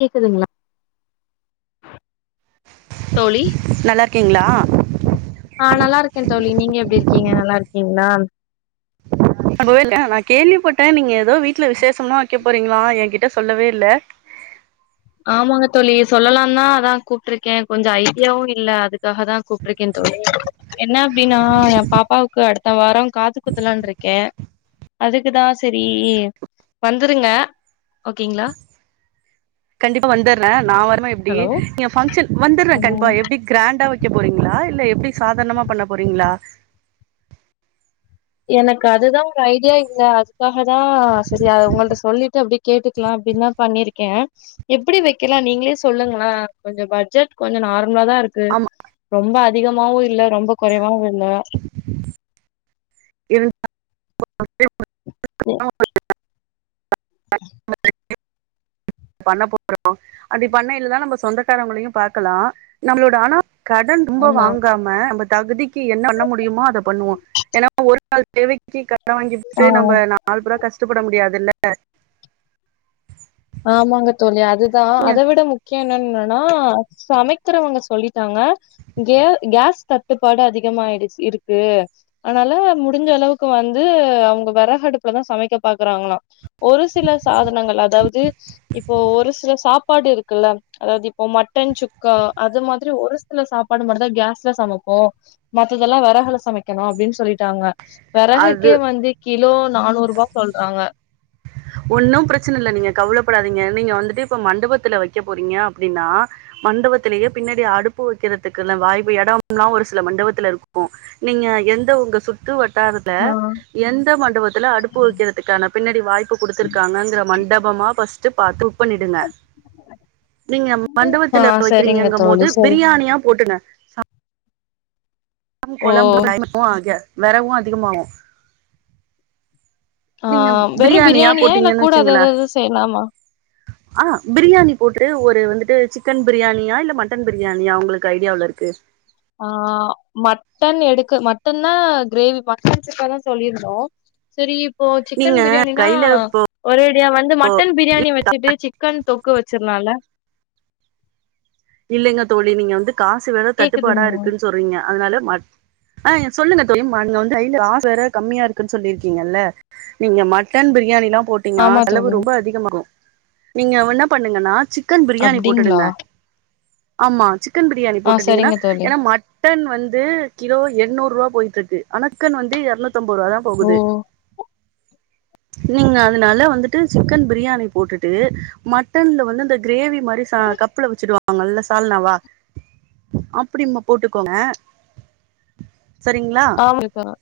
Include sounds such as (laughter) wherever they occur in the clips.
கேக்குதுங்ளா தோழி? நல்லார்க்கிங்ளா? ஆ நல்லாருக்கே தோழி நீங்க எப்டி இருக்கீங்க நல்லார்க்கிங்ளா? (inaudible) நா கேள்வி பட்டே நீங்க எதோ வீட்ல விசேஷம்லா வெக்க போறிங்ளா எ கிட்ட சொல்லவே இல்ல? ஆமாங்க தோழி சொல்லலான்தா அதா கூப்ட்ருக்கே கொஞ்சோ ஐடியாவு இல்ல அதுக் காகதா கூப்ட்ருக்கே தோழி என்ன அப்டினா எ பாப்பாவுக்கு அடுத்த வாரோ காது குத்துலான்ருக்கே. அதுக்கு தா செரி வந்துருங்க ஓகேங்ளா. கண்டிப்பா வந்தர்றே நா வர்ம எப்டி ஹலோ ங்க பங்க்ஷன் வந்தர்றே கண்ப்பா ம் எப்டிக் கிராண்டா வெக்க போறீங்ளா இல்ல எப்டி சாதார்ணமா பண்ண போறீங்ளா? எனக்கு அதுதா ஒரு ஐடியா இல்ல அதுக்காகதா செரி அத உங்கள்ட சொல்லிட்டு அப்டி கேட்டுக்லா அப்டின்தா பண்ணிருக்கே. எப்டி வெக்கலா நீங்ளே சொல்லுங்களே கொஞ்சோ பட்ஜெட் கொஞ்சோ நார்மலாதாருக் கு ஆமா ரொம்ப அதிகமாவு இல்ல ரொம்ப கொறைவாவு இல்ல. இது (inaudible) ம். பண்ண (inaudible) அப்டி பண்ணைலதா நம்ம சொந்தக்காரவங்களையு பாக்கலா. நம்ப்ளோட ஆனா கடன் ரொம்ப ஆமா வாங்காம நம்ப தகுதிக்கு என்ன பண்ண முடியுமோ அத பண்ணுவோ. ஏனா ஒரு நாள் தேவைக்கி கட ஆ வாங்கிபுட்டு நம்ப நாள்பட கஷ்டபட முடியாதுல்ல. ஆமாங்க தோழி அதுதா அதவிட மு என்னன்னா சமைக்கறவங்க சொல்லிட்டாங்க இங்க கேஸ் தட்டுப்பாடு அதிகமா ஆயிடுச் இருக்கு அதனால முடிஞ்ச அளவுக்கு வந்து அவங்க வெறகு அடுப்புலதா சமைக்க பாக்குறாங்களா ஒரு சில சாதனங்கள் அதாவது இப்போ ஒரு சில சாப்பாடு இருக்குல்ல அதாவது இப்போ மட்டன் சுக்கா அது மாதிரி ஒரு சில சாப்பாடு மட்டுதா கேஸ்ல சமைப்போ மத்ததெல்லா வெறகல சமைக்கணு அப்டின்னு சொல்லிட்டாங்க அது வெறகுக்கே வந்து கிலோ நானூறு ரூபா சொல்றாங்க ஒன்னு பிரச்சன இல்ல நீங்க கவலப்படாதீங்க நீங்க வந்துட்டு இப்ப மண்டபத்துல வைக்க போறீங்க அப்படின்னா மண்டபத்துலயே பின்னாடி அடுப்பு வைக்கிறதுக்குலா வாய்ப்பு எடம்லா ஒரு சில மண்டபத்துல இருக்கு நீங்க எந்த உங்க சு த்து வட்டாரத்துல எந்த மண்டபத்துல அடுப்பு வெக்கறதுக்கான பின்னாடி வாய்ப்பு குடுத்துருக்காங்கங்கற மண்டபமா பர்ஸ்ட்டு பாத்து புக் பண்ணிடுங்க நீங்க ஆ மண்டபத்துல சரிங்க வெக்கிறீங்கங்கும்போது தோழி சரி பிரியாணியா போட்ருங்க ஓ கொழம்பு (unintelligible) ஆக வெரவு அதிகமாகு ஆ நீங்க வெறு பிரியாணியா இல்ல போட்டீங்கன்னு கூட வச்சுங்களே அததது செய்லாமா ஆ பிரியாணி போட்று ஒரு வந்துட்டு சிக்கன் பிரியாணியா இல்ல மட்டன் பிரியாணியா உங்களுக்கு ஐடியாவ்ல இருக்கு ஆ மட்டன் எடுக்க மட்டன்னா கிரேவி மட்டன் சுக்காதா சொல்லிருந்தோ சரி இப்போ நீங்க சிக்கன் பிரியாணினா கையில ஒரேடியா வந்து மட்டன் பிரியாணி வச்சுட்டு சிக்கன் தொக்கு வெச்சிருலால இல்லைங்க தோழி நீங்க வந்து காசு வேற தட்டுப்பாடா கேக்குதுங்களா இருக்குனு சொல்றீங்க அதனால மட் ஆ சொல்லுங்க தோழி (unintelligible) கைல காசு வேற கம்மியா இருக்குன்னு சொல்லிருக்கீங்கல்ல நீங்க மட்டன் பிரியாணிலா போட் அப்படினா ஆமா செலவு தோழி ரொம்ப அதிகமாகு நீங்க என்ன பண்ணுங்கன்னா சிக்கன் பிரியாணி அப்டிங்களா போட்டுடுங்க ஆமா சிக்கன் பிரியாணி ஆ போட்டுட்டீங்கன்னா சரிங்க தோழி ஏனா மட் மட்டன் வந்து கிலோ என்னூரூவா போய்ட்ருக்கு அணக்கன் வந்து இரநூத்த நூத்தம்பதூரூபா தா ஓ போகுது நீங்க அதனால வந்துட்டு சிக்கன் பிரியாணி போட்டுட்டு மட்டன்ல வந்து அந்த கிரேவி மாரி சா கப்புல வெச்சுடுவா ஆ நல்ல சால்னாவா அப்டின்னா போட்டுக்கோங்க சரிங்ளா போய்ட்டு வாங்க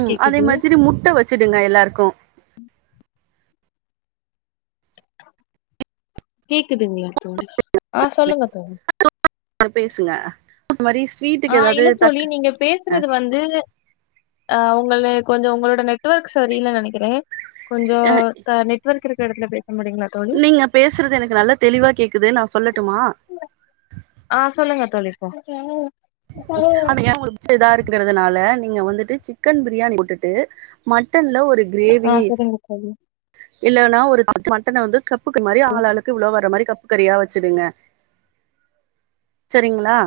ம் அதே மாதிரி முட்ட வெச்சுடுங்க எல்லாருக்கு கேக்குதுங்களா தோழி ஆ சொல்லுங்க தோழி (inaudible) பேசுங்க மாரீஸ் ஆ இல்ல சோளி நீங்க பேசுறது வந்து ஆ உங்கள்ள கொஞ்ஜோ உங்களோட நெட்வொர்க் சரியில்ல நினைக்கிறே கொஞ்ஜோ க நெட் ஒர்க் இருக்குற இடத்துல பேச முடியுங்களா தோழி இல்லீங்க பேசுறது எனக்கு நல்ல தெளிவா கேக்குது நா சொல்லட்டுமா ஆ சொல்லுங்க தோழி இப்போ அவனயே என்கூட சேதா இருக்கறதுனால நீங்க வந்துட்டு சிக்கன் பிரியாணி போட்டுட்டு மட்டன்ல ஒரு ஆ சரிங்க தோழி இல்லனா ஒரு மட்டன வந்து கப்புக்கு மாரி ஆளாளுக்கு இவ்ளோ வர மாரி கப் கரியா வெச்சுடுங்க சரிங்ளா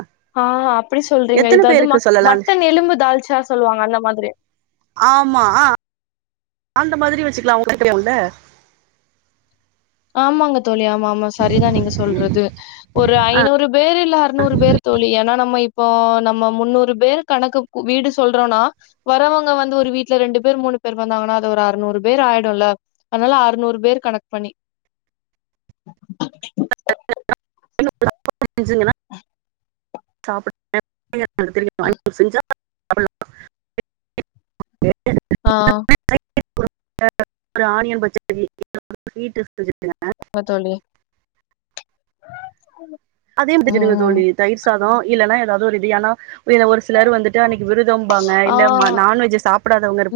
ஆ அப்டி சொல்றீங்க இதாது ம மட்டன் எலும்பு தால்ச்சா சொல்வாங்க அந்த மாதிரி ஆமா ஆ அந்த மாதிரி வெச்சுக்லா (inaudible) உள்ள ஆமாங்க தோழி ஆமா ஆமா சரிதா நீங்க சொல்றது ஒரு ஐநூறு பேர் இல்ல அற்நூறு பேர் தோழி ஏனா நம்ம இப்போ நம்ம முன்னூறு பேர் கணக்கு கு வீடு சொல்றோன்னா வரவங்க வந்து ஒரு வீட்ல ரெண்டு பேர் மூணு பேர் வந்தாங்கன்னா அது ஒரு அறநூறு பேர் ஆயிடுல்ல அதுனால அறுநூறு பேர் கணக்கு பண்ணி (inaudible) (inaudible) செஞ்சா (inaudible) (inaudible) ஆ (inaudible) ஒரு ஆனியன் பச்சடி வெறு ஹுட்டு செஞ்சுக்கங்க வ தோழி அதே வெச்சுடுங்க ம் தோழி தயிர் சாதோ இல்லன்னா ஏதாது ஒரு இது ஆனா இல்ல ஒரு சிலர் வந்து டு அன்னிக்கி விருதம்பாங்க இல்ல ம நான்வெஜ் சாப்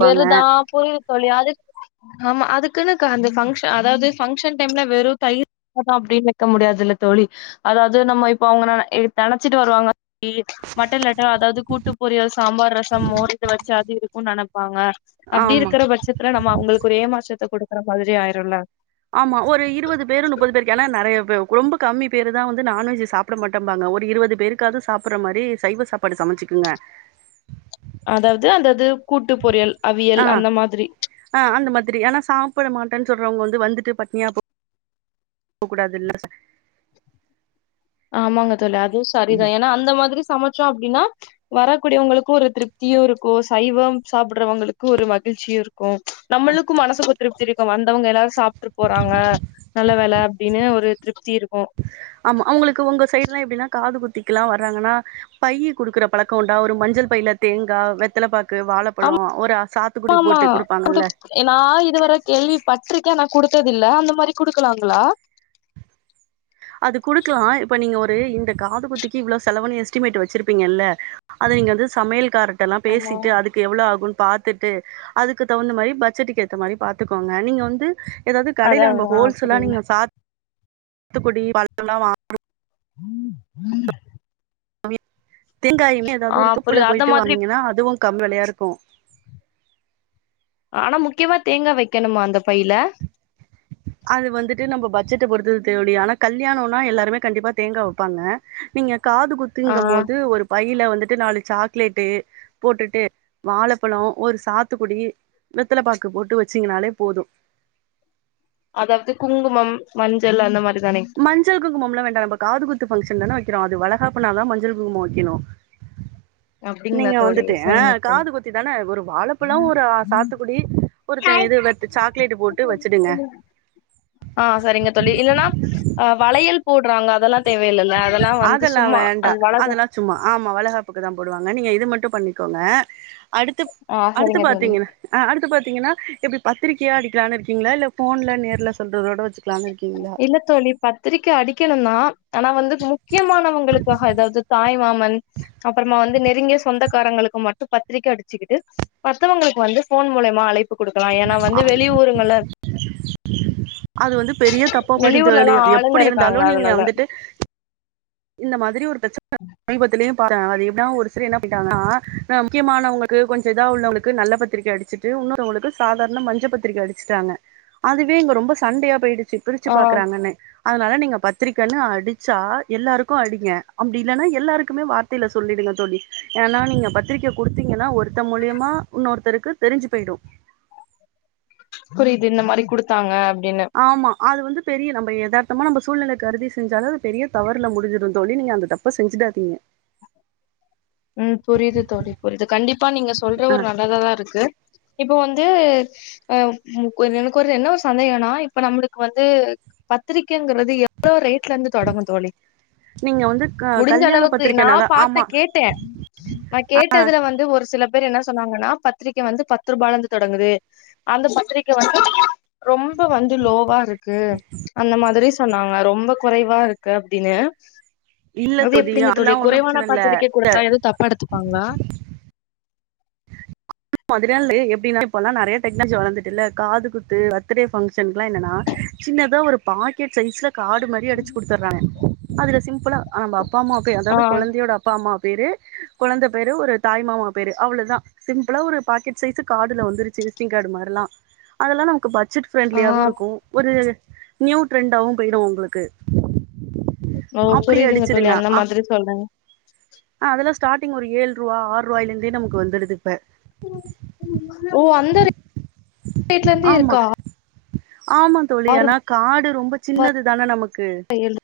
வெருதா புரி தோழி அதுக் ஆமா அதுகுனு க அந்த ஃபங்க்ஷ அதாது ஃபங்க்ஷன் டைம்ல வெறு தயிர் (unintelligible) அப்டின்னு வெக்க முடியாதுல்ல தோழி அதாது நம்ம இப்ப அவங்க ந இ நெனச்சிட்டு வருவாங்க இ மட்டன் லட்ட அதாது கூட்டு பொரியல் சாம்பார் ரசம் மோர் இது வச்சு அது இருக்குன் நெனப் பாங்க அப்டி ஆமா இருக்குற பட்சத்துல நம்ம அவுங்ளுக்கு ஒரு ஏமாற்றத்த குடுக்குற மாதிரி ஆயிருல்ல ஆமா ஒரு இருவது பேரு நுப்பது பேருக்கு ஏனா நெறையா பே ரொம்ப கம்மி பேரு தா வந்து நான்வெஜ் சாப் புட மாட்டம்பாங்க ஒரு இருவது பேருக்காது சாப்புட்ற மாரி சைவ சாப்பாடு சமச்சுக்குங்க அதாவ்து அந்தது கூட்டு பொரியல் அவியல் அந்த மாதிரி அ அந்த மாதிரி ஏனா சாப்புட மாட்டேன் சொல்றவங்க வந்து வந்துட்டு பட்னியா போ கக்கூடாதுல்ல (inaudible) ஆமாங்க தோழி அதுவு சரிதா கூடாதுல்ல ஏனா அந்த மாதிரி சமச்சோ அப்டினா வரக்கூடியவங்களுக்கு ஒரு திருப்தியு இருக்கு சைவம் சாப்புட்றவங்களுக்கு ஒரு மகிழ்ச்சியு இரு கு நம்மளுக்கு மனசுக்கு திருப்தி இருக்கு வந்தவங்க எல்லாரு சாப்ட்டு போறாங்க நல்ல வேல அப்டின்னு ஒரு திருப்தி இருக்கு ஆமா அவுங்ளுக்கு உங்க சைட்லா எப்டினா காது குத்திக்குலா வர்றாங்கனா பையி குடுக்குற பழக்கோ உண்டா ஒரு மஞ்சள் பைல தேங்கா வெத்தலபாக்கு வாழப்பழோ ஆமா ஒரு சா த்துக்குடி ஆமா போட்டு குடுப்பாங்கல்ல நா இது வர கேள்வி பட்ருக்கே ஆனா குடுத்ததில்ல அந்த மாரி குடுக்கலாங்களா அது குடுக்குலா இப்ப நீங்க ஒரு இந்த காது குத்திக்கு இவ்ளோ செலவுனு எஸ்டிமேட் வெச்சிருப்பீங்கல்ல அது நீங்க வந்து சமையல் காரட்டல்லா ஆமா பேசிட்டு அது க்கு எவ்ளோ ஆகு பாத்துட்டு அதுக்கு தகுந்த மாரி பட்ஜெட்டுக்கு ஏத்த மாரி பாத்துக்கோங்க நீங்க வந்து ஏதாது அதா கடைல நம்ப அதா ஹோல்ஸேலா புரியுது நீங்க சா த்துக்குடி பழலா வா ங்கி தேங்காயுமே ஆ ஏதாது ஒரு தோப்புல புரியுது அந்த போயிட்டு மாதிரி வாங்னீங்கன்னா அதுவு கம்மி வெலயா இருக்கு ஆனா முக்கியமா தேங்கா வைக்கணுமா அந்த பைல அது வந்துட்டு நம்ப பட்ஜெட்ட பொறுத்துது தேவ்டியா ஆனா கல்யாணொன்னா எல்லாருமே கண்டிப்பா தேங்கா வெப்பாங்க நீங்க காது ஆ குத்துங்கம்போது ஒரு பைல வந்துட்டு நாலு சாக்லேட்டு போட்டுட்டு வாழப்பழோ ஒரு சாத்துக்குடி வெத்தல பாக்கு போட்டு வெச்சிங்னாலே போது அதாவது குங்குமம் மஞ்சள் அந்த மாரி தானே மஞ்சள் குங்குமம்ல்லா வேண்டா நம்ப காது குத்து ஃபங்க்ஷன் தான வக்கிறோ அது வளகாப்புனாதா மஞ்சள் குங்குமம் வக்கெணு அப்டிங்களா நீங்க தோழி வந்துட்டு அ சரிங்க காது குத்தி தான ஒரு வாழப்பழோ ஒரு அ சாத்துக்குடி ஒருத்த தோழி இது வெத் சாக்லேட் போட்டு வெச்சுடுங்க ஆஹ் சரிங்க தோழி இல்லன்னா அஹ் வளையல் போடுறாங்க அதெல்லா தேவயில்லல அதெல்லா வந்து சும்மா வேண்டா அது வளக்கா அதெல்லா சும்மா ஆமா வளகாப்புக்கு தா போடுவாங்க நீங்க இது மட்டு பண்ணிக்கோங்க அடுத்துப் ஆ அடுத்து சரிங்க தோழி பாத்தீங்கன்னா அஹ் அடுத்து பாத்தீங்கன்னா எப்டி பத்திரிகையா அடிக்கலானு இருக்கீங்களா இல்ல ஃபோன்ல நேர்ல சொல்றதோட வெச்சுக்கலானு இருக்கீங்ளா இல்ல தோழி பத்திரிக்க அடிக்கணு தா ஆனா வந்து முக்கியமானவங்களுக்காக அதாது தாய்மாமன் அப்புறமா வந்து நெருங்கிய சொந்தக்காரங்களுக்கு மட்டு பத்திரிக்க அடிச்சுக்கிட்டு மத்தவங்களுக்கு வந்து ஃபோன் மூலயமா அழைப்பு குடுக்கலா ஏனா வந்து அது வெளி ஊருங்கள்ல அது வந்து பெரிய தப்பா போயிடோ தோழி வெளியூர்லல்லா ஆளுங்க எப்டி இருக்காங்க இருந்தாலு நீங்க அதனால வந்துட்டு இந்த மாதிரி ஒரு பிரச் சன சமீபத்திலயு பாத்த அது எப்டினா ஒரு சிலர் என்ன பண்ணிட்டாங்கனா முக்கியமானவங்களுக்கு கொஞ்சோ இதா உள்ளவங்களுக்கு நல்ல பத்திரிக்க அடிச்சு ட்டு உன்னொருதவுங்ளுக்கு சாதாரண மஞ்ச பத்திரிக்க அடிச்சுட்டாங்க அதுவே இங்க ரொம்ப சண்டயா போயிடுச்சி பிரிச்சு ஆ பாக்கறாங்கன்னு அனால நீங்க பத்திரிக்கன்னு அடிச்சா எல்லாருக்கு அடிங்க அப்டி இல்லனா எல்லாருக்குமே வார்த்தைல சொல்லிடுங்க தோழி ஏனா நீங்க பத்திரிக்க குடுத்தீங்கனா ஒருத்த மூலியமா உன்னொருத்தருக்கு தெரிஞ்சு போய்டு புரியுது இன்ன மாரி குடுத்தாங்க அப்டின்னு ஆமா அது வந்து பெரிய நம்ம எதார்த்தம நம்ம சூழ்நெலை கருதி செஞ்சாலு அது பெரிய தவறுல முடிஞ்சிடு தோழி நீங்க அந்த தப் ப செஞ்சிடாதீங்க ம் புரியுது தோழி புரியுது கண்டிப்பா நீங்க சொல்ற ஆ ஒரு நல்லதாதா இருக்கு இப்போ வந்து அஹ் முக் எனக்கு ஒரு என்ன ஒரு சந்தேகனா இப்ப நம்மளுக்கு வந்து பத்திரிக்கைங்கிறது எ வ்ளோ ரேட்லந்து தொடங்கோ தோழி நீங்க வந்து க முடிஞ்ச கல்யாண அளவுக்கு நா பத்திரிக்கனால பாத்த ஆமா கேட் டே நா கேட்டதுல வந்து ஒரு சில பேர் என்ன சொன்னாங்கன்னா பத்திரிக்க வந்து பத்து ரூபாலந்து தொடங்குது அந்த பத்திரிக வந்து ரொம்ப வந்து லோவாருக் கு அந்த மாதிரி சொன்னாங்க ரொம்ப குறைவா இருக்கு அப்டின்னு இல்ல அது எப்டிங்க தோழி அதெல்லா ஒன்னு குறைவான பிரச்சன இல்ல பாத்திரிக்க குடுத்தா எதுவு தப்பா எடுத்துப்பாங்ளா மொதலேந்து எப்டினா இப்பல்லா நெறைய டெக்னாலஜி வளர்ந்துட்டு இல்ல காது குத்து பர்த்டே ஃபங்க்ஷனகுல்லா என்னன்னா சின்னதா ஒரு பாக்கெட் சைஸ்ல காடு மாரி அடிச்சு குடுத்துறாங்க அதுல சிம்பிளா அஹ் நம்ம அப்பா அம்மாக்கு ஆ அதாது கொழந்தையோட அப் அப்பா அம்மா பேரு கொழந்தை பேரு ஒரு தாய் மாமா பேரு அவ்ளோதா சிம் பிலா ஒரு பாக்கெட் சைசு கார்டுல வந்துருச்சு விஸ்டிங் கார்டு மாரிலா அதெல்லா நமக்கு பட்ஜெட் ஆ ஃப்ரெண்ட்லியாவு இருக்கு ஒரு நியூ ட்ரெண்டாவு போயிடு உங்களுக்கு ஓ புரியுதுங்க தோழி அந்த மாதிரி சொல்றிங்க ஆஹ் அதெல்லா ஸ்டார்டங் ஒரு ஏழு ரூவா ஆறு ரூவாயில இருந்தே நமக்கு வந்துடுது இப்ப ஓ அந்தர ஆமா ஆமா தோழி ஏனா கார்டு ரொம்ப சின்னது தானே நமக்கு ஏழு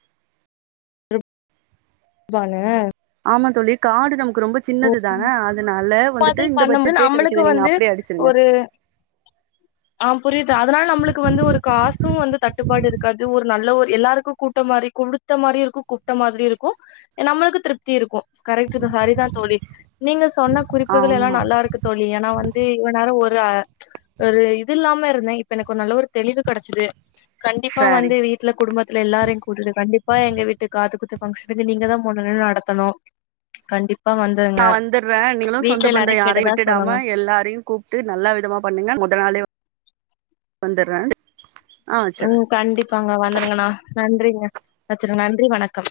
ருப் பால ஆமா தோழி கார்டு நமக்கு ரொம்ப சின்னது தான அதனால வந்துட்டு இந்த பண்ணும்போது பட்ஜெட்லையே நம்மளுக்கு கெடைக்குது நீங்க வந்து அப்டியே அடிச்சிருங்க ஒரு ஆ புரிது அதனால நம்மளுக்கு வந்து ஒரு காசு வந்து தட்டுப்பாடு இருக்காது ஒரு நல்ல ஒரு எல்லாருக்கு கூட்ட மாரி குடுத்த மாரியு இருக்கு கூப்ட்ட மாதிரியு இருக்கு நம்ளுக்கு திருப்தி இருக்கு கரெக்ட்டுதா செரிதா தோழி நீங்க சொன்ன குறிப்புகள் எல்லா ஆமா நல்லா இருக்கு தோழி எனா வந்து இவனால ஒரு ஆ ஒரு இது இல்லாம இருந்தே இப்ப எனக்கு ஒரு நல்ல ஒரு தெளிவு கடைச்சுது கண்டிப்பா சரி வந்து வீட் ல குடும்பத்துல எல்லாரையு கூட்டிடு கண்டிப்பா எங்க வீட்டுக்கு காது குத்து ஃபங்ஷன்னுக்கு நீங்கதா முன்ன நின்னு நடத்தணு கண்டிப்பா வந் நா வந்துட்றே நீங்குளு சொந்தோ பந்தோ யாரையு கேட்டதா சொல்லுங்க விட்டுடாம எல்லாரையு கூப் ட்டு நல்ல விதமா பண்ணுங்க மொதநாளே வந்தறே ம் கண்டிப்பாங்க வந்துருங்கண்ணா நன்றிங்க வெச்சிருங்க நன்றி வணக்கம்